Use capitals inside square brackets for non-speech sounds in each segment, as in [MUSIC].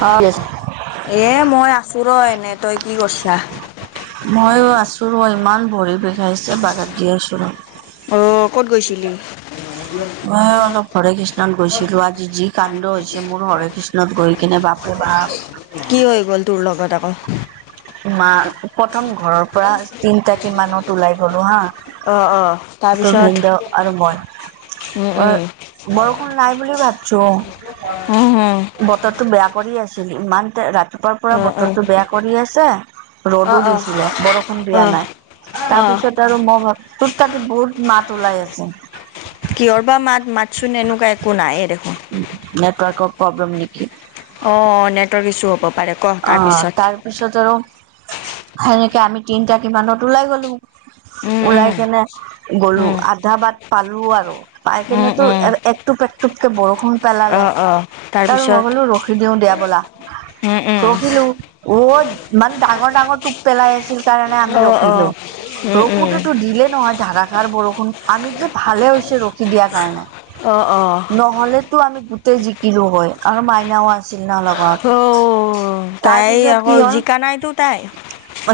ময়ো এ মই আছো ৰ এনে। তই কি কৰিছা? ময়ো আছোঁ ৰ ইমান ভৰি বিষাইছে বাগাত দিয় আছো ৰ। অ ক'ত গৈছিলি? মই অলপ। হৰে কৃষ্ণত গৈছিলো আজি যি কাণ্ড হৈছে মোৰো হৰে কৃষ্ণত গৈ কিনে বাপৰে বাপ। কি হৈ গ'ল তোৰ লগত আক? মা প্ৰথম ঘৰৰ পৰা তিনটাকিমানত ওলাই গলোঁ হা। অ অ তোৰ তাৰপিছত ভিনদেউ আৰু মই উম অ উম বৰষুণ নাই বুলি ভাবিছোঁ। উমহু। বতৰটো বেয়া কৰি আছিল ইমানতে ৰাতিপুৱাৰ পৰা অ অ বতৰটো বেয়া কৰি আছে। অ ৰ'দো দিছিলে বৰষুণ অ', দিয়া অ', নাই। অ', তাপিছত আৰু মই ভাব তোৰ তাতে বহুত মাত ওলাই আছে। কিহৰ বা মাত মাতচোন এনেকুৱা একো নাইয়ে দেখোন। নেটৱৰ্কৰ প্ৰব্লেম নেকি? অ নেটৱৰ্ক ইছ্যু হ'ব পাৰে। ক অ তাৰপিছত। তাৰপিছত আৰু সেনেকে আমি তিনটা কিমানত ওলাই গলো। উম উম ওলাই কেনে গলো উম আধা বাট পালো আৰু। পাই উম কেনে তো উম, একটুপ একটুপকে বৰষুণ অ পেলালে। অ তাৰ মই তাৰপিছত ক'লো ৰখি দিও দিয়া বলা। উম উম ৰখিলো ৱত ইমান ডাঙৰ ডাঙৰ টোপ পেলাই আছিল কাৰণে অ আমি অ ৰখিলো। উম উম ৰখোতেতো দিলেই নহয় ধাৰাষাৰ বৰষুণ, আমি যে ভালে হৈছে ৰখি দিয়াৰ কাৰণে। অ। অ নহ'লেতো আমি গোটেই জিকিলো হয় আৰু মাইনাও আছিল না লগত। তাৰ এই পিছত কি আকৌ হ'ল জিকা নাইতো তাই?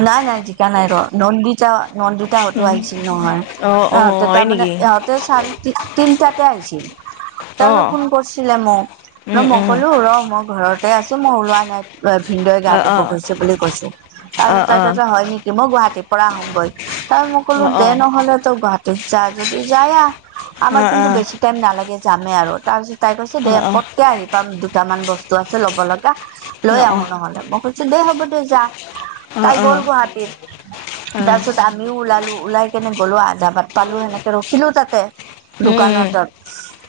নাই নাই জিকা নাই ৰ নন্দি- ছা নন্দিতাহঁতো উম আহিছিল নহয় অ', অ', ইহঁতে হয় তাৰ মানে নেকি? ইহঁত চাৰে তিনটাতে আহিছিল। অ', তাৰপিছত ফোন কৰিছিলে মোক ৰ উম, মই উম, কলো ৰ মই ঘৰতে আছো মই ওলোৱা নাই। ভিনদেউ গা অ', ধুব অ', গৈছে বুলি কৈছো অ', অ', অ', অ', অ', তাৰপাছত হয় নেকি। মই গুৱাহাটীৰ পৰা আহোগৈ তাৰ মই অ', ক'লো দে নহ'লে তই গুৱাহাটীত যা যদি যাই আহ। আমাৰ অ', অ', অ', কিন্তু বেছি টাইম নালাগে যামে আৰু তাৰপিছত তাই কৈছে দে অ', পত- তে আহি পাম দুটামান বস্তু আছে ল'ব লগা লৈ আহো অ', নহলে মই খুজিছো দেই হ'ব দে যা। তাই অ', উম, গ'ল গুৱাহাটীত। তাৰ পিছত আমিও ওলালো ওলাই কেনে গ'লো আধা বাট পালো সেনেকে ৰখিলো তাতে। উম, দোকান তাত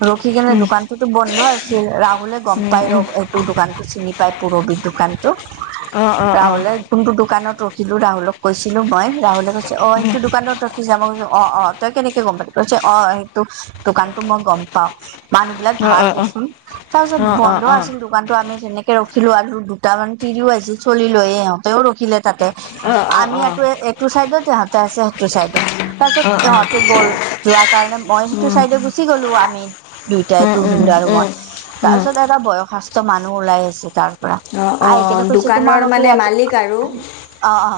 ৰখি কেনে উম, দোকানতোতো বন্ধ আছিল ৰাহুলে গম উম, পাই ৰ উম, এইটো দোকানতো চিনি পাই পুৰবি দোকানটো অ', অ', অ', অ', ৰাহুলে কোনটো দোকানত ৰখিলো ৰাহুলক কৈছিলো মই ৰাহুলে কৈছো ঐ ত দোকানত ৰখি যাম মই কৈছো অ তই কেনেকে গম পালি কৈছে অ সেইটো দোকানতো মই গম পাওঁ। মানুহ বিলাক অ', অ', অ', অ', অ', অ', অ', ভাল দেচোন তাৰপিছত বন্ধ আছিল দোকানতো আমি তেনেকে ৰখি চিলো আৰু দুটামান তিৰিও আহিছিল চলি লৈ সিহঁতেও ৰখিলে তাতে অ', অ', আমি অ', এইটো এইটো চাইডত তহঁতে আছে সেইটো চাইডত তাৰ পিছত উম, উম, ইহঁতে গ'ল যোৱা কাৰণে মই সেইটো চাইডে গুচি গলো আমি দুইটাই তো উম, ভন্দু আৰু মই উম, উম, তাৰপিছত এটা বয়সাস্ত মানুহ ওলাই আছে তাৰ পৰা অ', আহি অ', কেনে কৈছে দোকানৰ তোমালোকে মানে ইয়াতে মালিক আৰু অ অ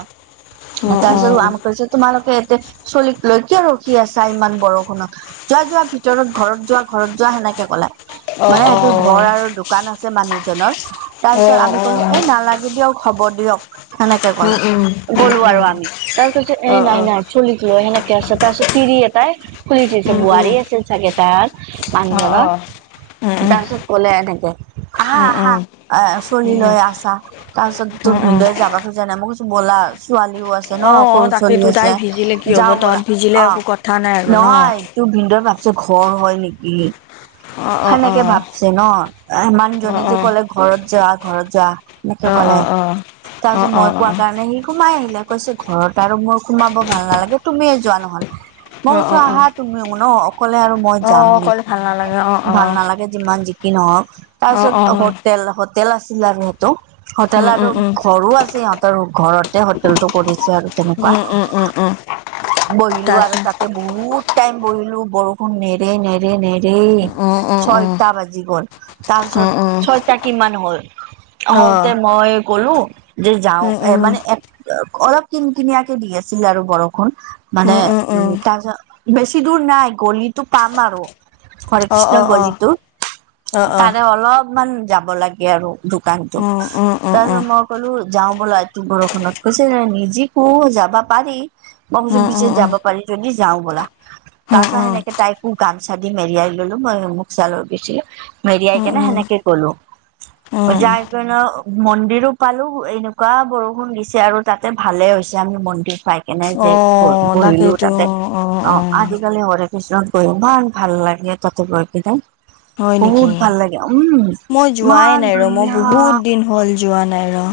অ', অ', তাৰপিছত আমাক কৈছে তোমালোকে ইয়াতে ছোৱালীক লৈ কিয় ৰখি আছা ইমান বৰষুণত যোৱা যোৱাৰ ভিতৰত ঘৰত যোৱা ঘৰত যোৱা সেনেকে কলাই অ', মানে অ', সেইটো ঘৰ আৰু দো দোকান আছে মানুহজনৰ তাৰপিছত অ', আমি অ', কলো এই নালাগে দিয়ক হ'ব দিয়ক সেনেকে উম, কলো, উম, উম, গ'লো উম, আৰু আমি তাৰপিছত এ অ', নাই অ', নাই চলিক লৈ সেনেকে আছে তাৰপিছত তিৰি এটাই খুলি দিছে উম, উম, বোৱাৰী আছিল চাগে তাৰ অ মানুহজনৰ অ উম, উম, তাৰপিছত কলে এনেকে আহা উম উম আহা এ ছোৱালি উম লৈ আছা তাৰ পিছত উম তোৰ উম ভিনদেৱে যাব খোজা নাই মই কৈছো বলা ছোৱালীও আছ ত ন অ অ সৰু চলি তাকেতো তাই আছে ভিজিলে কি হ'ব যাওঁ তহঁত বলা ভিজিলে অ একো কথা নাই আৰু ন নহয় টোৰ ভিনিদেউ ভাবিছে ঘৰ হয় নেকি অ অ অ সেনেকে ভাবছে ন অ অ মানুহজনে যে ক'লে ঘৰত যোৱা ঘৰত যোৱা এনেকে অ অ অ কলে অ অ অ তাৰপিছত মই কোৱা কাৰণে সি সোমাই আহিলে কৈছে ঘৰত আৰু মোৰ সোমাব ভাল নালাগে তুমিয়ে যোৱা নহল মই অ কৈছো অ অ আহা তুমিও ন অকলে আৰু মই অ যাম অকলে নেকি ভাল নালাগে অ অ ভাল নালাগে যিমান যিকি নহওক অ তাৰপিছত অ হোটেল হোটেল আছিল আৰু সেইটো হোটেল উম উম আৰু উম ঘৰো আছে সিহঁতৰ ঘৰতে হোটেলটো কৰিছে আৰু তেনেকুৱা উম উম উম উম বহিলো আৰু তাৰপিছত তাতে বহুত টাইম বহিলো বৰষুণ নেৰে নেৰে নেৰেই উম উম ছয় উম তা বাজি গল তাৰপিছত উম উম ছয়টা কিমান হ'ল অ অহওঁতে মই গ'লো যে যাওঁ উম এ উম মানে অলপ কিন কিনিয়াকে দি আছিল আৰু বৰষুণ মানে উম উম উ উম তাৰপিছত বেছি দূৰ নাই গলিতো পাম আৰু হৰে অ কৃষ্ণ অ অ গলিতো অ অ তাৰে অলপ অকমান যাব লাগে আৰু দোকানটোত উম উম তাৰ উম পিছত মই কলো যাওঁ বলা এইতো বৰষুত কৈছে নিজিকো যাবা পাৰি মই কৈছোঁ উম উম উম বুইছে যাব পাৰি যদি যাওঁ বলা তাচাহ উম উম সেনেকে তাইকো গামচা দি মেৰিয়াই ললো মইয়ো মুখ চালৈ গৈছিলো মেৰিয়াই উম উম কেনে উম সেনেকে গলো উম যাৰ কেণে মন্দিৰো পালো এনেকুৱা বৰষুণ দিছে আৰু তাতে ভালে হৈছে আমি মন্দিৰ পাই কেনে যে বহিলো তাতে অ আজিকালি হৰে কৃষ্ণত বহিওঙ ইমান ভাল লাগে তাতে গৈ পাই হয় নেকি? বহুত ভাল লাগে উম মই যোৱাই ইমান নাই ৰ মই ধুনীয়া বহুত দিন হ'ল যোৱা নাই ৰ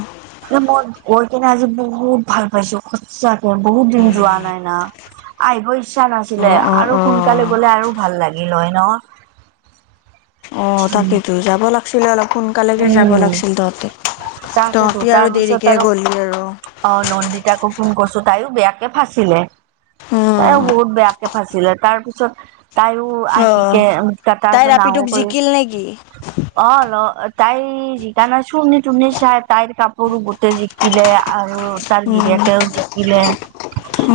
মই গৈ কিনে আজি বহুত ভাল পাইছো সঁচাকে বহুত দিন যোৱা নাই না [UNINTELLIGIBLE] আইবৰ ইচ্ছা নাছিলে অ', অ', আৰু সোনকালে অ', গলে আৰু ভাল লাগিল হয় ন অ তাকেইতো যাব লা ছিলে অলপ সোনকালেকে যাব উম লাগিছিল তহঁতে তাকেতো তহঁতি আৰু তাৰপিছত দেৰিকে আৰু গ'লি আৰু অ নন্দিতাকো ফোন কৰিছো তাইও বেয়াকে ফাঁচিলে তাইও উম, বহুত বেয়া ফাচিলে তাৰ পিছত তাইও অ'। আহিকে উ তাই তাৰপাছত নাহো ৰাপিটোক কৈ জিকিল নেকি? অ ল তাই জিকা না চুনি তুনি চাই তাইৰ কাপোৰো গোটেই জিকিলে আৰু তাৰ উম, গিৰিয়েকেও তিতিলে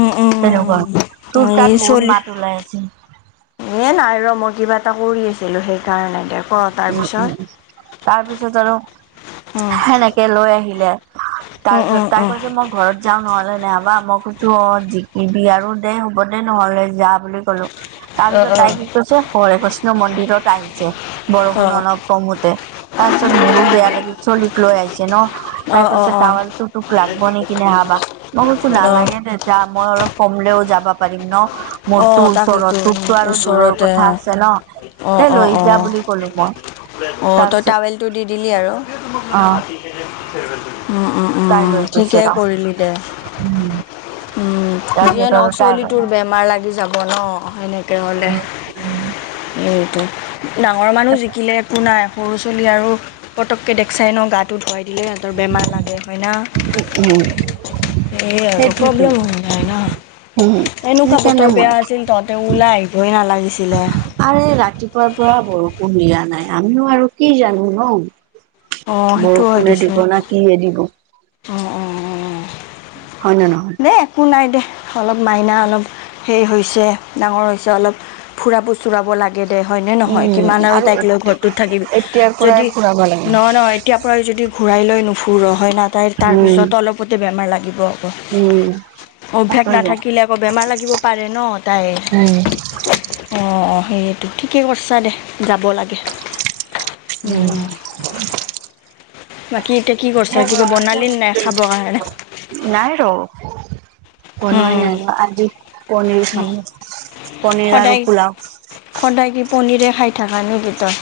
উম, উম। তোৰ এই তাত বহুত চলি মাত ওলাই আছে এ নাই ৰ মই কিবা এটা কৰি আছিলো সেইকাৰণে দে ক উম তাৰপিছত। উম তাৰপিছত আৰু উম, সেনেকে লৈ আহিলে উম, তাৰপিছত উম, তাই উম, কৈছে মোক ঘৰত যাওঁ নহলে নেহবা মই কেছো অ জিকিবি আৰু দেই হ'ব দেই নহলে যা বুলি কলো অ', তাৰপিছত অ', তাই কি কৈছে হৰে কৃষ্ণ মন্দিৰত আহিছে বৰষুণ অ', অলপ কমোতে তাৰপিছত মোৰো বেয়া লাগিল চলি লৈ আহিছে ন তাই অ', অ', কৈছে অ'। টাৱালতো তোক লাগব নেকি নেহা বা মই কৈছো অ', নালাগে দে যা মই অলপ কমলেও যাব পাৰিম ন মোৰতো অ', ওচৰত তাকেতো তোকতো আৰু দূৰৰ ওচৰতে কথা আছে ন অ', এ অ', লৈ যা অ', বুলি ক'লো মই অ তই তাৰপিছত টাৱেলটো দি দিলি আৰু অ' উম উম তাই লৈ উঅ গৈছে ঠিকেই ৰ। কৰিলি দে উম যিয়ে তাৰপিছত আৰু নহওক তাই চলি লগত। তোৰ বেমাৰ লা গি যাব ন সেনেকে হ'লে এইটো ডাঙৰ মানুহ জিকিলে একো নাই সৰু ছোৱালী আৰু পতককে দেখিছাই ন গা টো ধুৱাই দিলে সিহঁতৰ বেমাৰ লাগে হয় না। উম, সেয়ে আৰু সেইটোৱেতো প্ৰব্লেম হৈ যায় নাই উম, ন এনেকোৱা সেইকাৰণে বতৰ মই বেয়া আছিল তহঁতে ওলাই আহিবই নালাগিছিলে আৰে ৰাতিপুৱাৰ পৰা বৰষুণ দিয়া নাই আমিও আৰু কি জানো ন অ', সেইটো হয় বৰষুণে দেচোন দিব না কিয়ে দিব অ অ অ হয় না নহয় দে একো নাই দে অলপ মাইনা অলপ হেই হৈছে ডাঙৰ হৈছে অলপ ফুৰাব চুৰাব লাগে দে হয়নে নহয় কিমান আৰু তাইক লৈ ঘৰটোত থাকিবি এতিয়াৰ পৰাই যদি ফুৰাব লাগে। নহয় নহয় এতিয়াৰ পৰাই যদি ঘূৰাই লৈ নুফুৰ হয় না তাইৰ উম, তাৰপিছত অলপতে বেমাৰ লাগিব আকৌ উম অভ্যাস তাকেইতো। নাথাকিলে আকৌ বেমাৰ লাগিব পাৰে ন উম, তাইৰ অ অ সেয়েটো ঠিকে কৰিছা দে যাব লাগে উম বাকী এতিয়া কি কৰিছা কিবা বনালি নাই খাবৰ কাৰণে নাই ৰ বনোৱাই নাই ৰ আজি পনীৰ খাম পনীৰ আৰু সদায় পোলাও সদায় কি পনীৰে খাই থাকা নে কি তই?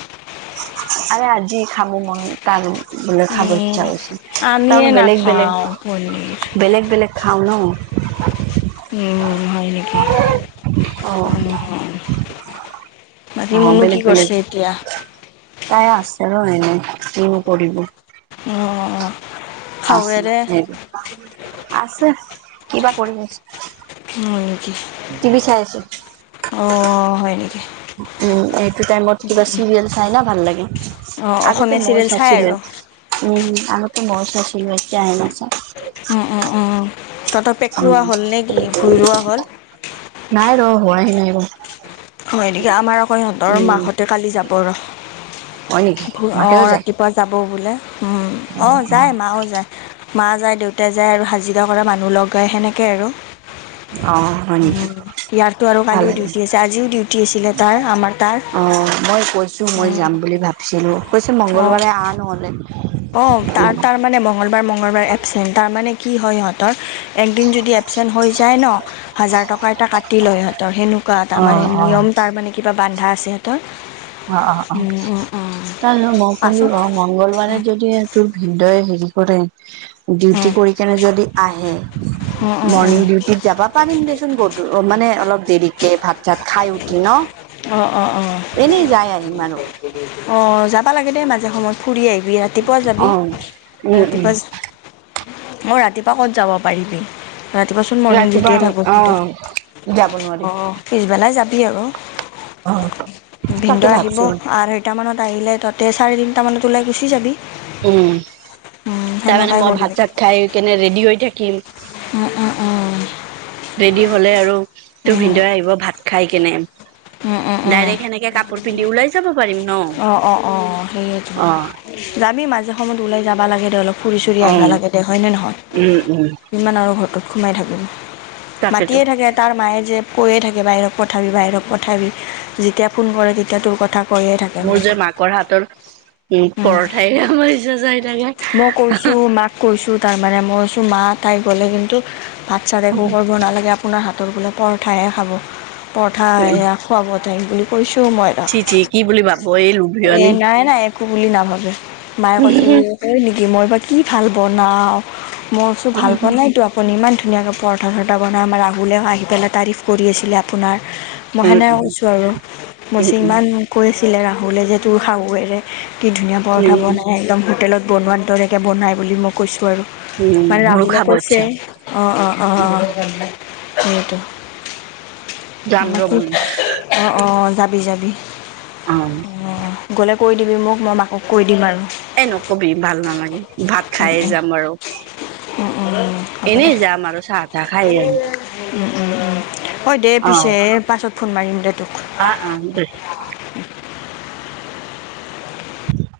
আৰে আজি খাব মন তাৰ বোলে খাবৰ উম, ইচ্ছা হৈছে আমিয়ে তাৰমানে বেলেগ বেলেগ নাখাওঁ পনীৰ। বেলেগ বেলেগ খাও ন উম হয় নেকি অ', উম বাকি অ', মুনু কি বেলেগ বেলেগ কৰিছে এতিয়া? তাই আছে ৰ এনেই কিনো কৰিব অ আছে খাৱেৰে আছে কিবা কৰি আছে হয় নেকি টি ভি চাই আছে। অ হয় নেকি উম এইটো টাইমত কিবা চিৰিয়েল চাই ন ভাল লাগে অ', আগতে অসমীয়া মইয়ো চিৰিয়েল চাই চাইছিলো আৰু। উম আগতে মইয়ো চাইছিলো এতিয়াহে নাচাও। উম উম উম তহঁতৰ উম, পেকৰুৱা হ'ল নে কি ভূই ৰোৱা হ'ল? নাই ৰ হোৱাই নাই ৰ হয় নেকি আমাৰ আকৌ ইহঁতৰ উম, মাহঁতে কালি যাব ৰ হয় নেকি অ মাকেও যায় ৰাতি পোৱা যাব বোলে, উম অঁ যায় মাও যায়। মা যায়, দেউতা যায় আৰু হাজিৰা কৰা মানুহ লগায় সেনেকে আৰু। অ', হয় নেকি উম ইয়াততো আৰু ভাল কালিও লাগে ডিউটি আছে আজি ডিউটি আছিলে তাৰ আমাৰ তাৰ উম। ছিলোঁ, কৈছে মংগলবাৰে আঁহ নহ'লে। অঁ তাৰ অ', তাৰমানে মঙলবাৰ - মঙলবাৰ এপচেণ্ট তাৰমানে কি হয় সিহঁতৰ একদিন যদি এবচেণ্ট হৈ যায় ন হাজাৰ টকা এটা কাটি লয় সিহঁতৰ সেনেকুৱা এটা মানে অ', অ', নিয়ম তাৰ মানে কিবা বান্ধা আছে সিহঁতৰ? অ অ অ, উম, উম, উম, তললে মই কলো পাছত ৰ মংগলবাৰে যদি এয়া তোৰ ভিনদই হেৰি কৰে ডিউটি উম, কৰি কেনে যদি আহে, উম, উম, উম, মৰ্ণিং ডিও দিঠ যাবা পাৰিম দেচোন, গধ মানে অলপ দেৰিকে ভাত চাত খাই উঠি ন? অ অ অ। এনেই যায় আহিম আৰু। অঁ যাবা লাগে দেই মাজে সময়ত ফুৰি আহিবি ৰাতিপুৱা যাবি, অ উম উম ৰাতিপুৱা য মই ৰাতিপুৱা ক'ত যাব পাৰিবি? ৰাতিপুৱাচোন মৰ্ণিং ৰাতিপুৱা ডিউটিয়ে থাকো অ কিন্তু যাব নোৱাৰি অ পিছবেলাই যাবি আৰু। অ। তাকে ভিনদেও আহিব, ভাবছো আঢ়ৈটা মানত আহিলে ততে চাৰে তিনটা মানত ওলাই গুচি যাবি। উম, উম, তাৰমানে সেনেকুৱাই মই ভাত কৰিবি - চাত খাই কেনে ৰেডি হৈ থাকিম। উম উম উম। ৰেডি হ'লে আৰু তোৰ ভিনদৰে আহিব ভাত খাই কেনে। ডাইৰেক্ট সেনেকে কাপোৰ পিন্ধি ওলাই যাব পাৰি ন? অঁ অঁ অঁঁ সেইয়েতো, অ যাবি মাজে সময়ত ওলাই যাবা লাগে ধৰি লক ফুৰি - চুৰি আহিবা উম লাগে দে হয়নে নহয়? উম উম যিমান আৰু ঘৰটোত সোমাই থাকিম? তাকেতো মাটিয়ে থাকে। তাৰ মায়ে যে কৈয়ে থাকে বাহিৰক পঠাবি বাহিৰক পঠাবি যেতিয়া ফোন কৰে তেতিয়া তোৰ কথা কৰিয়ে থাকে মোৰ মো যে মাকৰ হাতৰ, উম পৰঠাই আছে যাই থাকে। মই কৈছোঁ মাক কৈছোঁ তাৰমানে মই কৈছোঁ মা তাই গ'লে কিন্তু ভাত - চাত একো কৰিব নালাগে আপোনাৰ হাতৰ বোলে পৰঠাহে খাব, পৰঠা এইয়া খোৱা - বোৱা টাইম কৈছোঁ মই। তাক চি - চি কি বুলি ভাব এ এ লুভিয়নি নাই নাই একো বুলি নাভাবে, মায়ে কয়ছে এই কয় নেকি মই এইবাৰ কি ভাল বনাওঁ মই ওচো উম ভাল পোৱা নাইতো আ আপুনি ইমান ধুনীয়াকৈ পৰঠা - চৰঠা বনায় আমাৰ আহুলও আহি পেলাই তাৰিফ কৰি আছিলে আপোনাৰ। মই উম সেনে কৈছোঁ আৰু উম মইছে ইমান কৈ আছিলে ৰাহুলে যে তোৰ শাহুৱেৰে কি ধুনীয়া পৰঠা উম বনাই একদম হোটেলত বনুৱাৰ দৰেকে বনাই বুলি মই কৈছো আৰু উম মানে মোৰো ৰাহুলে খাব কৈছে ইচ্ছা অ অ অ অ সেইটো। যাম ৰ মানু্হ মই অ অ যাবি যাবি অ। অ গ'লে কৈ দিবি মোক মই মাকক কৈ দিম আৰু। এ নকবি ভাল নালাগে, ভাত খাইয়ে যাম আৰু। হ'ব এনেই যাম আৰু চাহ - তাহ খাই আহিম। হয় দে পিছে পাছত ফোন মাৰিম দে তোক। আ আ দেই। উম [INAUDIBLE]